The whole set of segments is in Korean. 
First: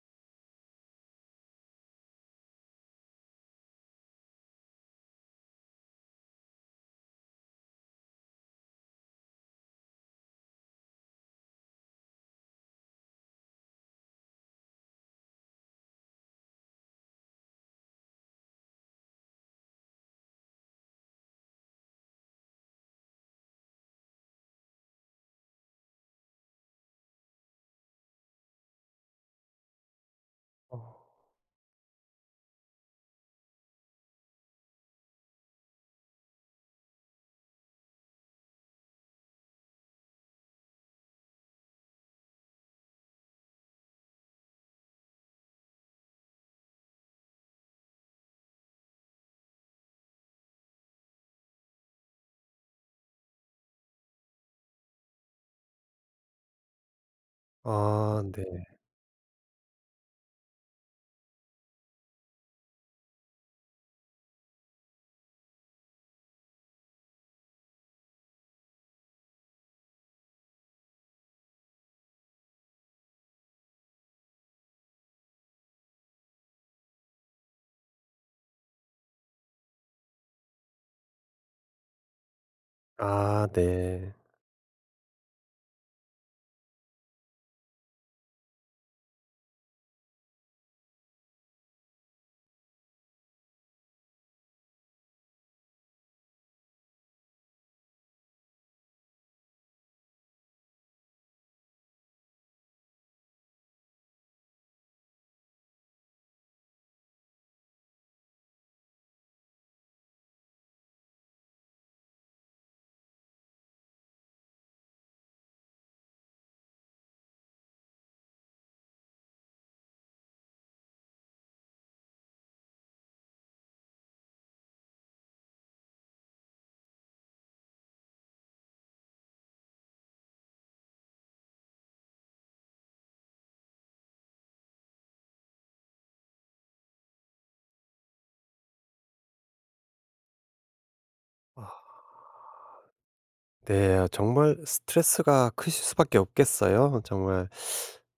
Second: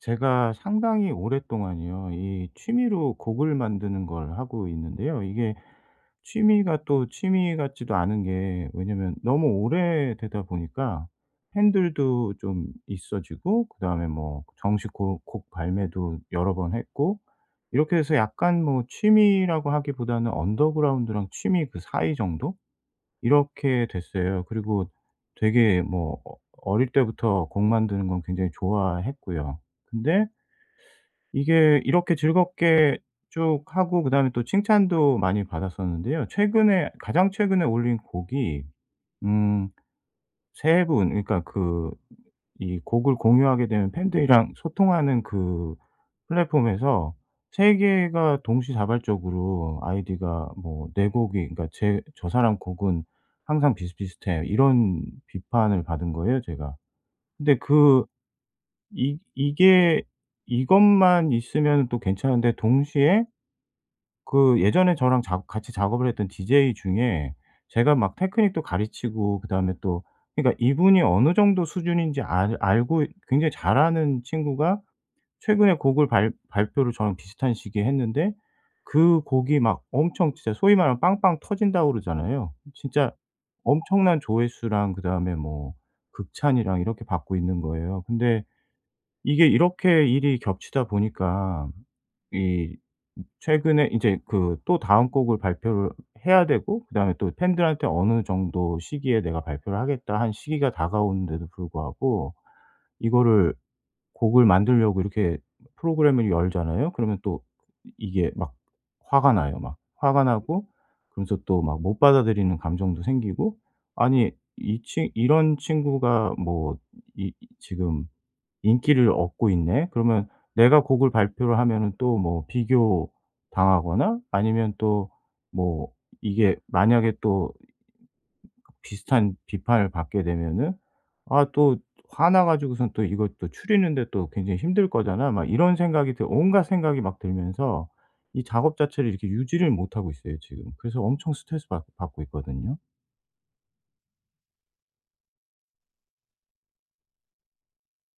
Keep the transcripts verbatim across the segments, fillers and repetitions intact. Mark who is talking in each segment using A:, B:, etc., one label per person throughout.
A: 제가 상당히 오랫동안이요, 이 취미로 곡을 만드는 걸 하고 있는데요. 이게 취미가 또 취미 같지도 않은 게, 왜냐면 너무 오래되다 보니까 팬들도 좀 있어지고, 그다음에 뭐 정식 곡, 곡 발매도 여러 번 했고, 이렇게 해서 약간 뭐 취미라고 하기보다는 언더그라운드랑 취미 그 사이 정도? 이렇게 됐어요. 그리고 되게 뭐 어- 어릴 때부터 곡 만드는 건 굉장히 좋아했고요. 근데
B: 어.
A: 이게 이렇게 즐겁게 쭉 하고, 그다음에 또 칭찬도 많이 받았었는데요. 최근에, 가장 최근에 올린 곡이, 음 세 분, 그러니까 그, 이 곡을 공유하게 되면 팬들이랑 소통하는 그 플랫폼에서 세 개 개가 동시다발적으로 아이디가 뭐 "내 곡이, 그러니까 제, 저 사람 곡은 항상 비슷비슷해." 이런 비판을 받은 거예요, 제가. 근데 그,
B: 아 네.
A: 이 이게 이것만 있으면 또 괜찮은데, 동시에 그 예전에 저랑 작 같이 작업을 했던 디제이 중에, 제가 막 테크닉도 가르치고, 그다음에 또, 그러니까 이분이 어느 정도 수준인지 알 알고 굉장히 잘하는 친구가 최근에 곡을 발 발표를 저랑 비슷한 시기에 했는데, 그 곡이 막 엄청, 진짜 소위 말하면 빵빵 터진다고 그러잖아요, 진짜.
B: 아 네.
A: 엄청난 조회수랑 그다음에 뭐 극찬이랑 이렇게 받고 있는 거예요. 근데 이게 이렇게 일이 겹치다 보니까, 이 최근에 이제 그, 또 다음 곡을 발표를 해야 되고, 그다음에 또 팬들한테 어느 정도 시기에 '내가 발표를 하겠다.' 한 시기가 다가오는데도 불구하고, 이거를, 곡을 만들려고 이렇게 프로그램을 열잖아요. 그러면 또 이게 막 화가 나요. 막 화가 나고 그러면서 또 막 못 받아들이는 감정도 생기고, 아니, 이 친 이런 친구가 뭐 이, 지금 인기를 얻고 있네. 그러면 내가 곡을 발표를 하면은 또 뭐 비교당하거나, 아니면 또 뭐 이게 만약에 또 비슷한 비판을 받게 되면은, '아, 또 화나 가지고선 또 이것도 추리는데 또 굉장히 힘들 거잖아.' 막 이런 생각이 들 온갖 생각이 막 들면서, 이 작업 자체를 이렇게 유지를 못하고 있어요, 지금. 그래서 엄청 스트레스 받
B: 아
A: 받고 있거든요.
B: 네. 아 정말 스트레스가 크실 수밖에 없겠어요. 정말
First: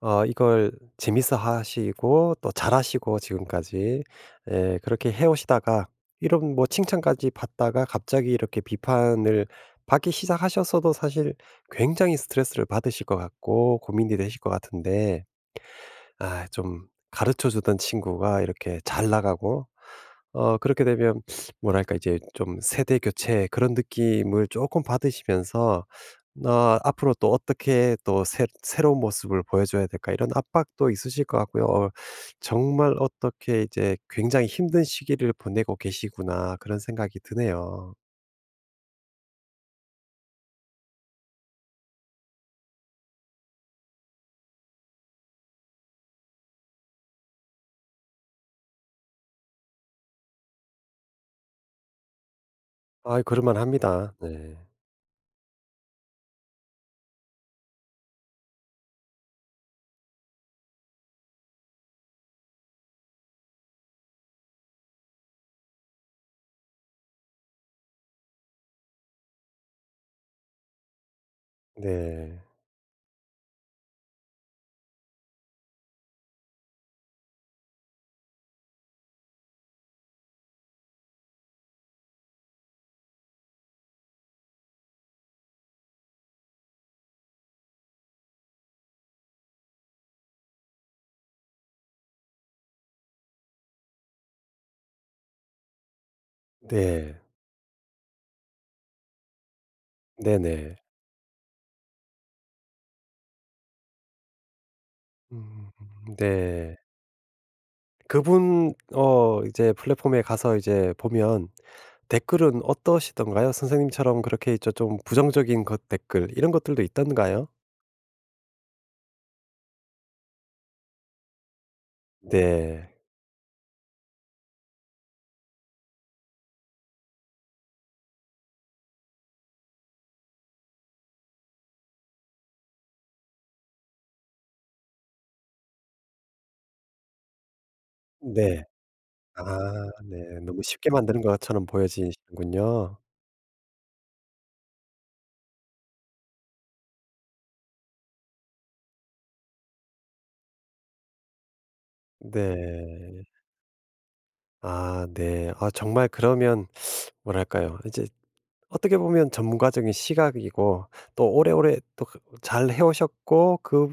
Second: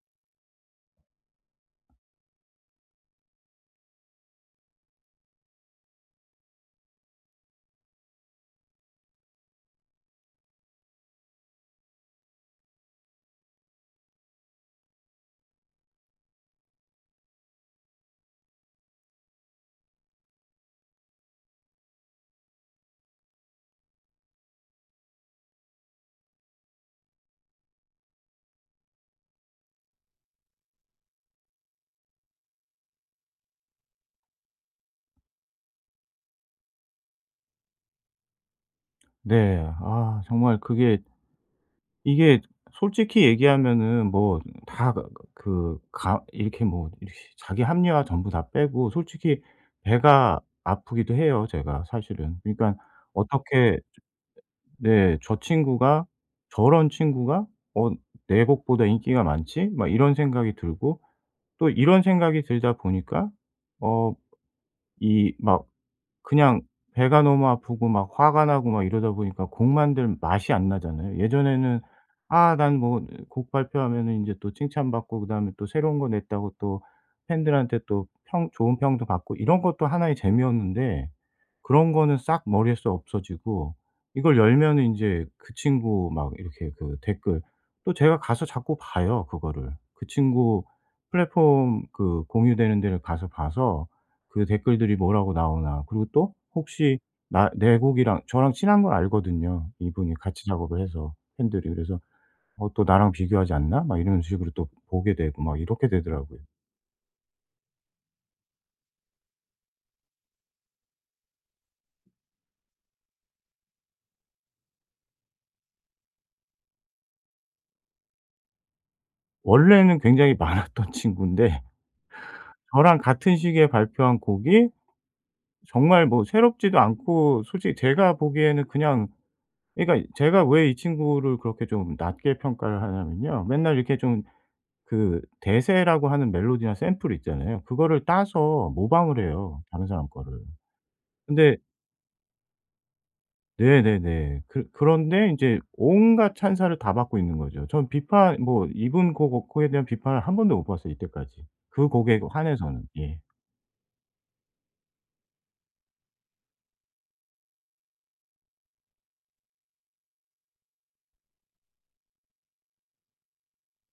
B: 어 이걸 재밌어 하시고 또 잘하시고 지금까지 예 그렇게 해 오시다가 이런 뭐 칭찬까지 받다가 갑자기 이렇게 비판을 받기 시작하셔서도 사실 굉장히 스트레스를 받으실 것 같고 고민이 되실 것 같은데 아 좀 가르쳐 주던 친구가 이렇게 잘 나가고 어 그렇게 되면 뭐랄까 이제 좀 세대 교체 그런 느낌을 조금 받으시면서 어. 앞으로 또 어떻게 또 새 새로운 모습을 보여줘야 될까 이런 압박도 있으실 것 같고요. 어. 정말 어떻게 이제 '굉장히 힘든 시기를 보내고 계시구나.' 그런 생각이 드네요.
A: 네. 아, 정말 그게, 이게 솔직히 얘기하면은, 뭐다그 그 가 이렇게 뭐 이렇게 자기 합리화 전부 다 빼고 솔직히, 배가 아프기도 해요, 제가 사실은. 그러니까
B: 아 그럴만
A: 어떻게,
B: 합니다. 네.
A: 네, 저 친구가, '저런 친구가, 어 내 곡보다 인기가 많지?' 막 이런 생각이 들고, 또 이런 생각이 들다 보니까 어이막 그냥 배가 너무 아프고 막 화가 나고, 막 이러다 보니까 곡 만들 맛이 안 나잖아요. 예전에는
B: 네.
A: '아, 난 뭐 곡 발표하면은 인제 또 칭찬받고, 그다음에 또 새로운 거 냈다고 또 팬들한테 또 평 좋은 평도 받고.' 이런 것도 하나의 재미였는데, 그런 거는 싹 머리에서 없어지고, 이걸 열면은 인제 그 친구 막 이렇게 그 댓글, 또 제가 가서 자꾸 봐요 그거를. 그 친구 플랫폼, 그 공유되는 데를 가서 봐서, 그 댓글들이 뭐라고 나오나. 그리고 또 혹시
B: 네.
A: 나 내 곡이랑 저랑 친한 걸 알거든요, 이분이 같이
B: 네네.
A: 작업을 해서, 팬들이. 그래서 '어, 또 나랑 비교하지 않나?' 막 이런 식으로 또 보게
B: 음
A: 되고, 막
B: 음,
A: 이렇게
B: 음.
A: 되더라고요.
B: 네. 그분 어 이제 플랫폼에 가서 이제 보면 댓글은 어떠시던가요? 선생님처럼 그렇게 있죠. 좀 부정적인 것 댓글 이런 것들도 있던가요?
A: 원래는 굉장히 많았던 친구인데,
B: 네.
A: 저랑 같은 시기에 발표한 곡이 정말 뭐 새롭지도 않고, 솔직히 제가 보기에는 그냥, 그러니까 제가 왜 이 친구를 그렇게 좀 낮게 평가를 하냐면요, 맨날 이렇게 좀 그 대세라고 하는 멜로디나 샘플 있잖아요, 그거를
B: 네.
A: 따서 모방을
B: 아
A: 해요, 다른 사람 거를.
B: 네. 너무 쉽게 만드는
A: 근데
B: 것처럼 보여지시는군요.
A: 네네네. 그 그런데 인제 온갖 찬사를 다 받고 있는 거죠. 전 비판, 뭐 이분 곡, 그 곡에 대한 비판을 한 번도 못 봤어요, 이때까지. 그 곡에 한해서는. 예.
B: 네. 아 네. 아 정말 그러면 뭐랄까요? 이제 어떻게 보면 전문가적인 시각이고 또 오래오래 또 그 잘 해 오셨고 그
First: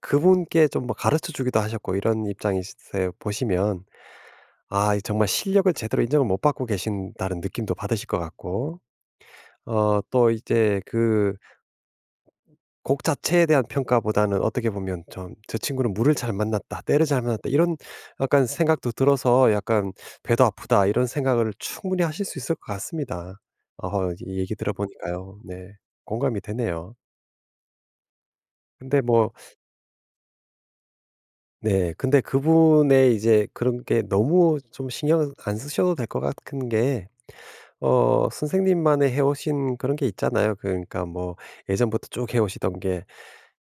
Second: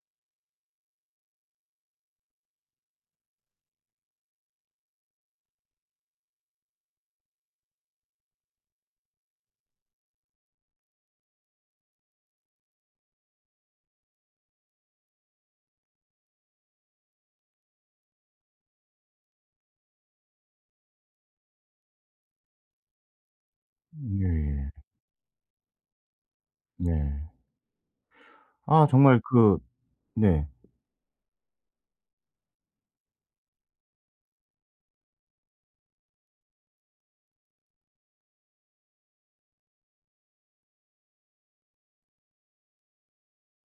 B: 그분께 좀 뭐 가르쳐 주기도 하셨고 이런 입장이세요 보시면 아 이 정말 실력을 제대로 인정을 못 받고 계신다는 느낌도 받으실 것 같고 어 또 이제 그 곡 자체에 대한 평가보다는 어떻게 보면 좀 '저 친구는 물을 잘 만났다. 때를 잘 만났다.' 이런 약간 생각도 들어서 약간 '배도 아프다.' 이런 생각을 충분히 하실 수 있을 것 같습니다. 어 이 얘기
A: 예예.
B: 들어 보니까요. 네. 공감이 되네요.
A: 네. 아,
B: 근데
A: 정말
B: 뭐
A: 그. 네.
B: 네 근데 그분의 이제 그런 게 너무 좀 신경 안 쓰셔도 될 것 같은 게 어 선생님만의 해 오신 그런 게 있잖아요. 그러니까 뭐 예전부터 쭉 해 오시던 게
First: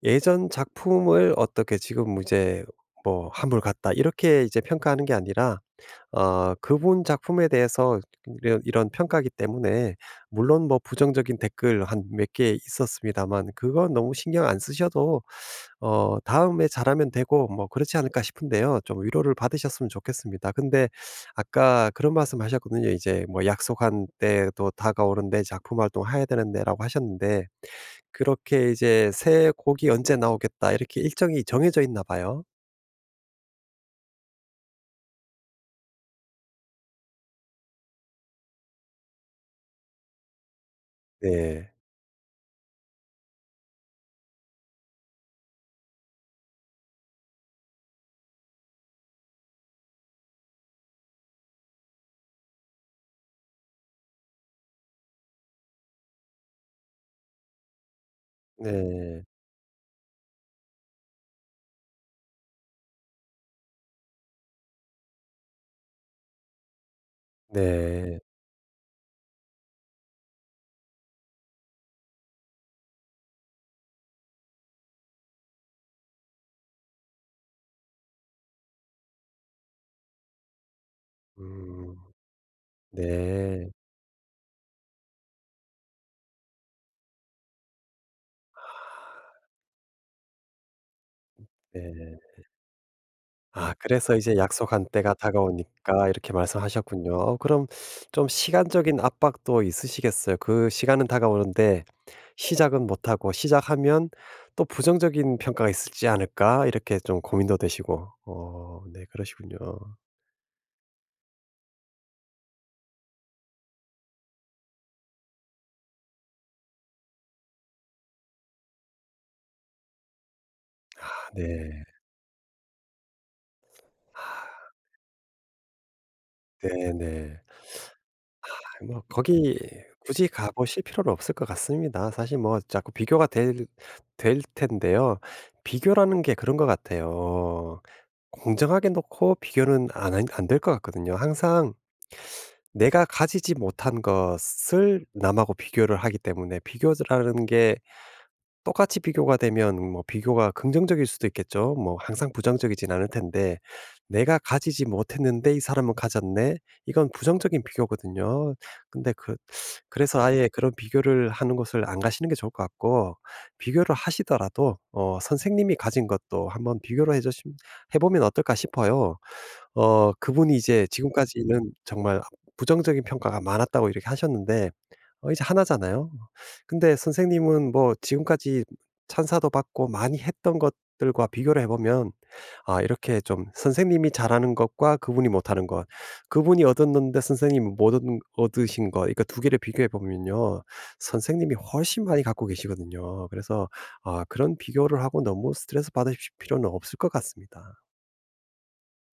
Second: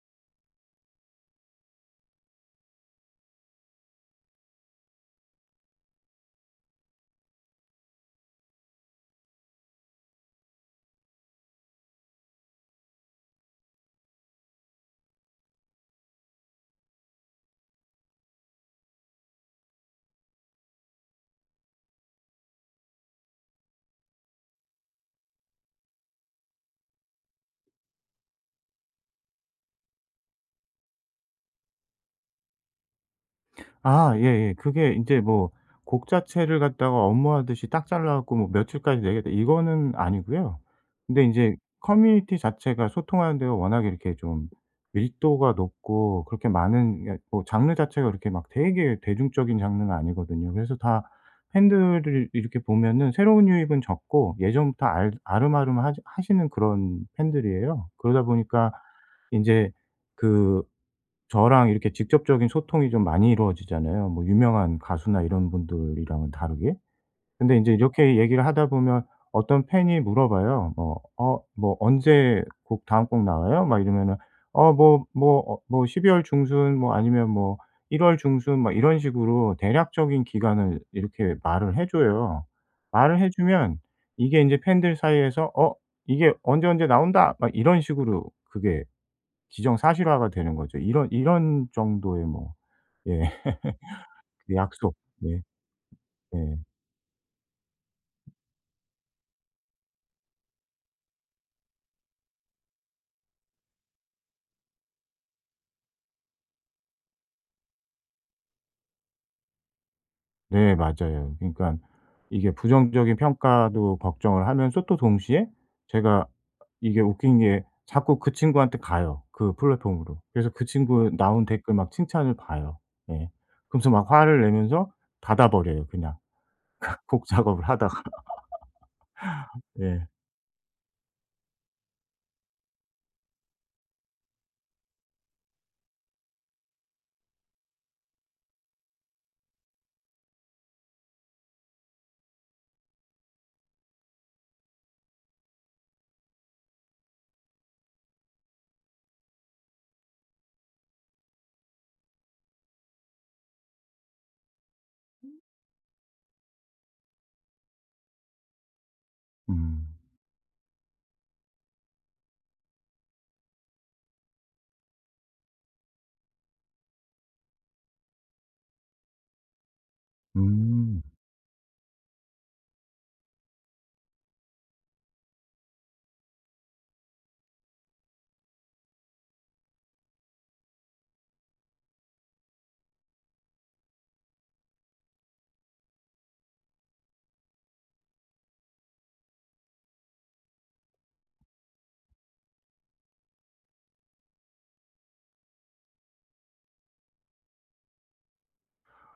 B: 예전 작품을 어떻게 지금 이제 뭐 '한물 같다.' 이렇게 이제 평가하는 게 아니라 아 그분 작품에 대해서 이런 이런 평가기 때문에 물론 뭐 부정적인 댓글 한 몇 개 있었습니다만 그건 너무 신경 안 쓰셔도 어 다음에 잘하면 되고 뭐 그렇지 않을까 싶은데요. 좀 위로를 받으셨으면 좋겠습니다. 근데 아까 그런 말씀하셨거든요. 이제 뭐 "약속한 때도 다가오는데 작품 활동해야 되는데."라고 하셨는데 그렇게 이제 "새 곡이 언제 나오겠다." 이렇게 일정이 정해져 있나 봐요.
A: 아, 예예. 그게 인제 뭐, 곡 자체를 갖다가 업무하듯이 딱 잘라 갖고 뭐 며칠까지 내겠다, 이거는 아니고요. 근데 인제
B: 네.
A: 커뮤니티 자체가 소통하는 데가 워낙에 이렇게 좀 밀도가 높고, 그렇게 많은, 그러니까 뭐 장르 자체가 그렇게 막 되게 대중적인 장르는 아니거든요. 그래서 다 팬들을 이렇게 보면은 새로운 유입은 적고, 예전부터 알 아름아름 하시 하시는 그런 팬들이에요. 그러다 보니까
B: 네.
A: 인제 그, 저랑 이렇게 직접적인 소통이 좀 많이 이루어지잖아요, 뭐 유명한 가수나 이런 분들이랑은 다르게. 근데 인제 이렇게
B: 네.
A: 얘기를 하다 보면, 어떤 팬이 물어봐요. 뭐 "어 뭐 언제 곡 다음 곡 나와요?" 막 이러면은 "어 뭐 뭐 어 뭐 십이월 중순, 뭐 아니면 뭐 일월 중순." 막 이런 식으로 대략적인 기간을 이렇게 말을 해
B: 음.
A: 줘요. 말을 해
B: 네.
A: 주면 이게 인제 팬들 사이에서 "어 이게 언제, 언제 나온다." 막 이런 식으로 그게 기정사실화가 되는 거죠. 이런 이런
B: 네.
A: 정도의 뭐. 예.
B: 아 그래서 이제
A: 그
B: 약속한
A: 약속.
B: 때가
A: 네.
B: 다가오니까 이렇게
A: 네.
B: 말씀하셨군요. 어 그럼 좀 시간적인 압박도 있으시겠어요. 그 시간은 다가오는데 시작은 못 하고 시작하면 또 부정적인 평가가 있지 을 않을까 이렇게 좀 고민도 되시고. 어 네 그러시군요.
A: 네, 맞아요. 그러니깐 이게 부정적인 평가도 걱정을 하면서 또 동시에, 제가, 이게 웃긴 게 자꾸 그 친구한테 가요, 그 플랫폼으로. 그래서 그 친구
B: 아
A: 나온 댓글
B: 네.
A: 막 칭찬을 봐요. 예. 그러면서 막
B: 아
A: 화를 내면서 닫아 버려요, 그냥. 곡
B: 네네.
A: 작업을 하다가.
B: 뭐 거기
A: 예.
B: 굳이 가보실 필요는 없을 것 같습니다. 사실 뭐 자꾸 비교가 될 될 텐데요. 비교라는 게 그런 것 같아요. 공정하게 놓고 비교는 안 안 될 것 같거든요. 항상 내가 가지지 못한 것을 남하고 비교를 하기 때문에 비교라는 게 똑같이 비교가 되면 뭐 비교가 긍정적일 수도 있겠죠. 뭐 항상 부정적이진 않을 텐데 '내가 가지지 못했는데 이 사람은 가졌네.' 이건 부정적인 비교거든요. 근데 그
A: 음.
B: 그래서 아예 그런 비교를 하는 곳을 안 가시는 게 좋을 것 같고 비교를 하시더라도 어 선생님이 가진 것도 한번 비교를 해 주시 해 보면 어떨까 싶어요. 어 그분이 이제
A: 음.
B: 지금까지는 정말 부정적인 평가가 많았다고 이렇게 하셨는데 어 이제 하나 잖아요. 근데 선생님은 뭐 지금까지 찬사도 받고 많이 했던 것들과 비교를 해 보면 아 이렇게 좀 선생님이 잘하는 것과 그분이 못하는 것, 그분이 얻었는데 선생님이 못 얻 얻으신 것 그러니까 두 개를 비교해 보면요. 선생님이 훨씬 많이 갖고 계시거든요. 그래서 아 그런 비교를 하고 너무 스트레스 받으실 필요는 없을 것 같습니다.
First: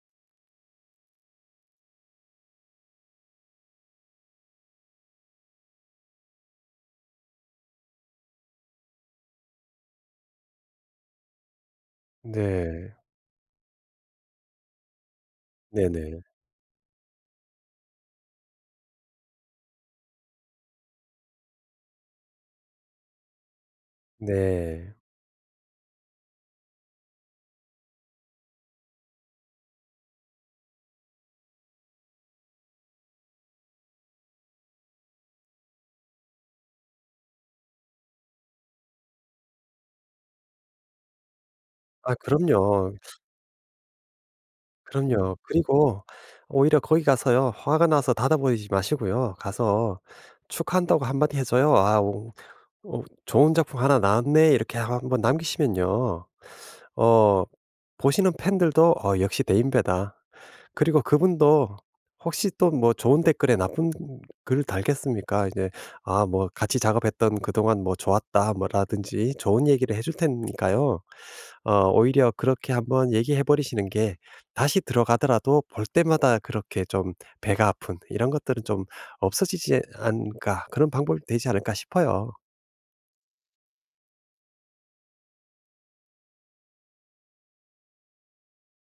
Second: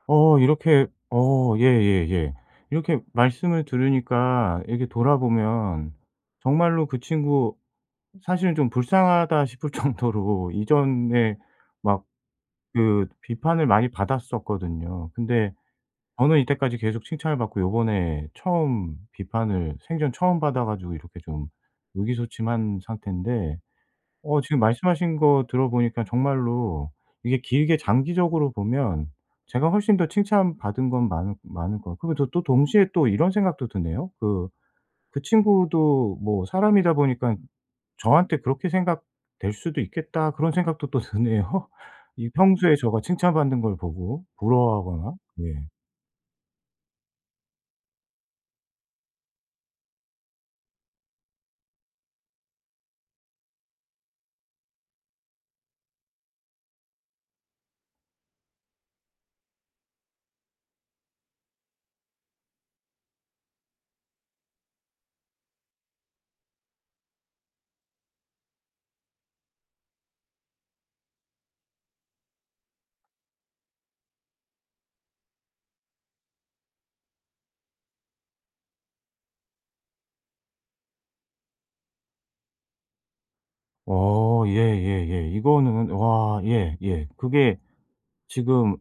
A: 어 이렇게, 어 예예예. 이렇게 말씀을 들으니까 이렇게 돌아보면, 정말로 그 친구 사실은 좀 불쌍하다 싶을 정도로 이전에 막
B: 네.
A: 그 비판을 많이 받았었거든요. 근데
B: 네네.
A: 저는 이때까지 계속 칭찬을 받고, 요번에 처음 비판을, 생전 처음 받아 가지고 이렇게 좀 의기소침한 상태인데, 어 지금
B: 네.
A: 말씀하신 거 들어보니까 정말로 이게 길게 장기적으로 보면, 제가 훨씬 더 칭찬받은 건 많을 많을 것 같고, 그리고 또 또 동시에 또 이런 생각도 드네요. 그, 그 친구도 뭐 사람이다 보니까 '저한테 그렇게 생각될 수도 있겠다.' 그런 생각도 또 드네요.
B: 아
A: 이, 평소에
B: 그럼요.
A: 저가 칭찬받는 걸 보고 부러워하거나.
B: 그럼요.
A: 예.
B: 그리고 오히려 거기 가서요. 화가 나서 닫아버리지 마시고요. 가서 축하한다고 한마디 해줘요. "아 오 오, 좋은 작품 하나 나왔네." 이렇게 한번 남기시면요. 어 보시는 팬들도 '어 역시 대인배다.' 그리고 그분도 혹시 또 뭐 좋은 댓글에 나쁜 글을 달겠습니까? 이제 아 뭐 같이 작업했던 '그동안 뭐 좋았다.' 뭐 라든지 좋은 얘기를 해줄 테니까요. 어 오히려 그렇게 한번 얘기해 버리시는 게 다시 들어가더라도 볼 때마다 그렇게 좀 배가 아픈 이런 것들은 좀 없어지지 않을까 그런 방법이 되지 않을까 싶어요.
A: 어 예예예. 이거는 와, 예, 예. 그게 지금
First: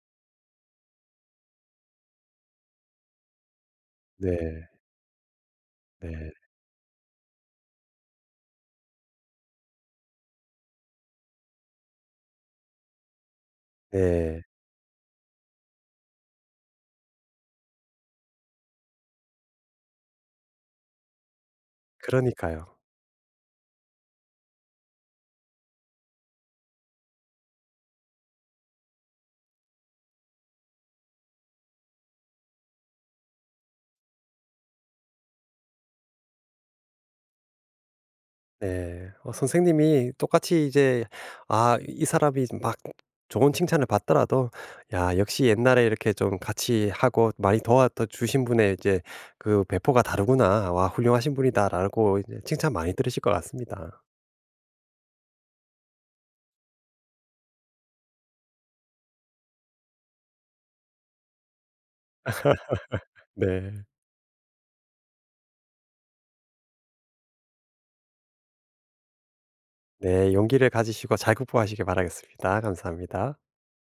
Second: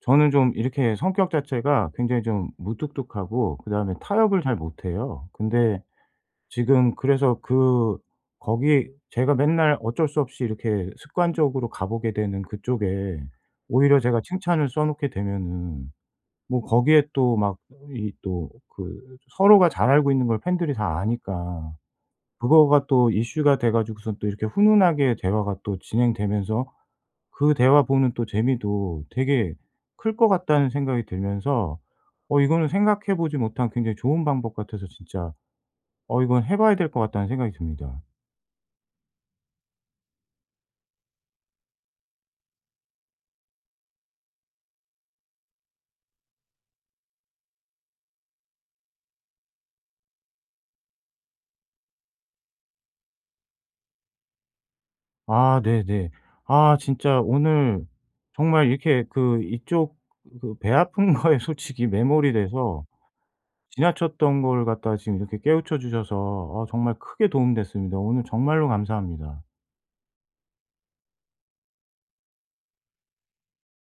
A: 저는 좀 이렇게 성격 자체가 굉장히 좀 무뚝뚝하고, 그다음에 타협을 잘
B: 네.
A: 못해요. 근데
B: 네.
A: 지금 그래서 그, 거기 제가 맨날 어쩔 수 없이 이렇게 습관적으로 가보게 되는 그쪽에 오히려 제가
B: 네.
A: 칭찬을 써 놓게 되면은, 뭐 거기에 또 막 이 또 그 서로가 잘 알고 있는 걸 팬들이 다 아니까,
B: 그러니까요.
A: 그거가 또 이슈가 돼 가지고선 또 이렇게 훈훈하게 대화가 또 진행되면서, 그 대화 보는 또 재미도 되게 클 것 같다는 생각이 들면서, 어 이거는 생각해 보지 못한 굉장히 좋은 방법 같아서, 진짜 어 이건 해 봐야 될 것 같다는 생각이 듭니다.
B: 네. 어 선생님이 똑같이 이제 아 이 사람이 막 좋은 칭찬을 받더라도 '야 역시 옛날에 이렇게 좀 같이 하고 많이 도와 주신 분의 이제 그 배포가 다르구나. 와 훌륭하신 분이다.'라고 이제 칭찬 많이 들으실 것 같습니다.
A: 아, 네네. 아, 진짜 오늘 정말 이렇게, 그 이쪽, 그 배 아픈 거에 솔직히 매몰이 돼서
B: 네.
A: 지나쳤던 걸 갖다가 지금 이렇게 깨우쳐 주셔서, 어 정말 크게 도움됐습니다. 오늘 정말로 감사합니다.
B: 네. 용기를 가지시고 잘 극복하시길 바라겠습니다. 감사합니다.